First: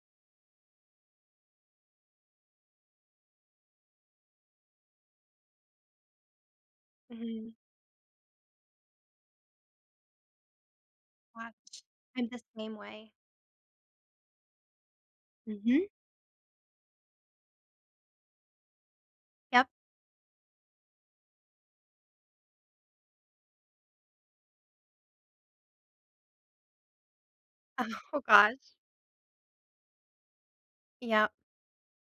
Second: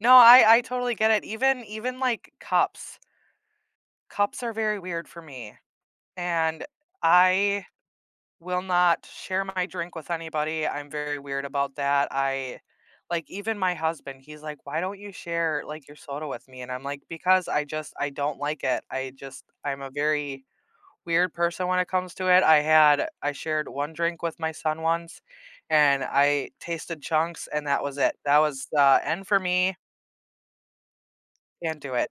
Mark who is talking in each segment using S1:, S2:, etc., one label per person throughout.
S1: No, I I totally get it, even even like cups. Cups are very weird for me and
S2: Mhm.
S1: I will not share my drink with anybody, I'm very weird about
S2: Watch
S1: that,
S2: I'm the
S1: I
S2: same way.
S1: like, even my husband, he's like, "Why don't you share,
S2: Mhm.
S1: like, your soda with me?" And I'm like, "Because I just I don't like it," I just
S2: Yep.
S1: I'm a very weird person when it comes to it, I had I shared one drink with my son once and I tasted chunks, and that was it,
S2: Oh,
S1: that was
S2: gosh.
S1: the end for me.
S2: Yep.
S1: Can't do it.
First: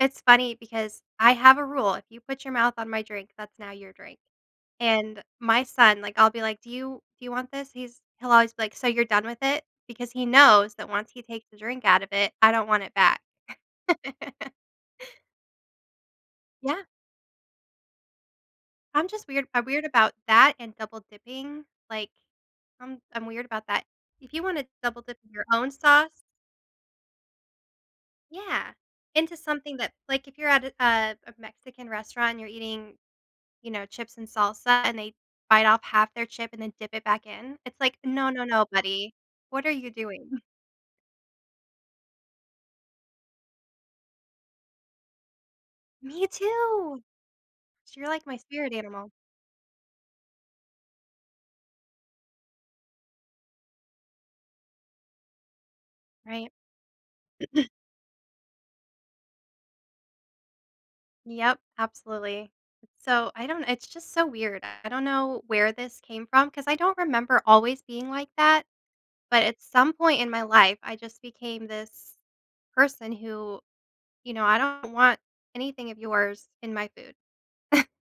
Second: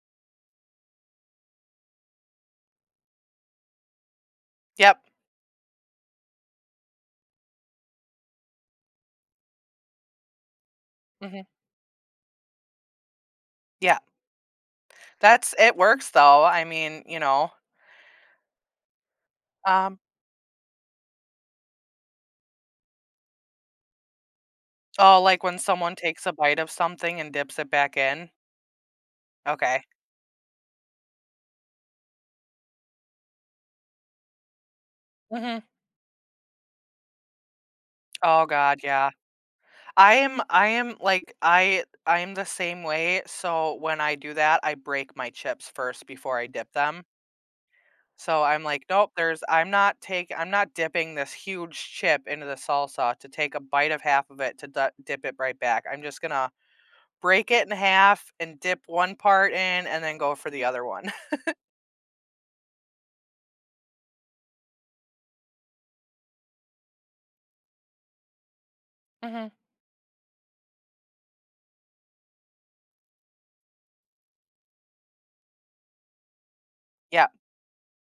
S2: It's funny because I have a rule, if you put your mouth on my drink, that's now your drink.
S1: Yep.
S2: And, my son, like, I'll be like, "Do you do you want this? He's he'll always be like, "So you're done with it? Because he knows that once he
S1: Mhm.
S2: takes the drink out of it, I don't want it back.
S1: Yep. That's it works, though, I
S2: Yeah.
S1: mean, you know,
S2: I'm just weird I'm weird
S1: Um
S2: about that and double dipping, like, I'm I'm weird about that. If you wanna double dip
S1: Oh,
S2: in
S1: like,
S2: your
S1: when
S2: own
S1: someone
S2: sauce
S1: takes a bite of something and dips it back in?
S2: Yeah, into something
S1: Okay.
S2: that like, if you're at a a Mexican restaurant and you're eating, you know, chips and salsa and they
S1: Mhm.
S2: bite off half their chip and then dip it back in, it's like, "No, no,
S1: Oh
S2: no,
S1: god, yeah.
S2: buddy, what are you
S1: I
S2: doing?"
S1: am I am, like, I I'm the same way, so, when I do that, I break my chips first
S2: Me
S1: before I dip them.
S2: too. You're like my
S1: So I'm
S2: spirit
S1: like,
S2: animal.
S1: "Nope, there's I'm not tak I'm not dipping this huge chip into the salsa to take a bite of half of it to dah dip it right back, I'm just gonna
S2: Right?
S1: break it in half and dip one part in and then go for the other one."
S2: Yep, absolutely. So, I don't it's just so weird, I don't know where this came from 'cause I don't remember always being like that, but
S1: Mhm.
S2: at some point in my life I just became this person who you know, I don't want anything of yours in my food.
S1: Yep.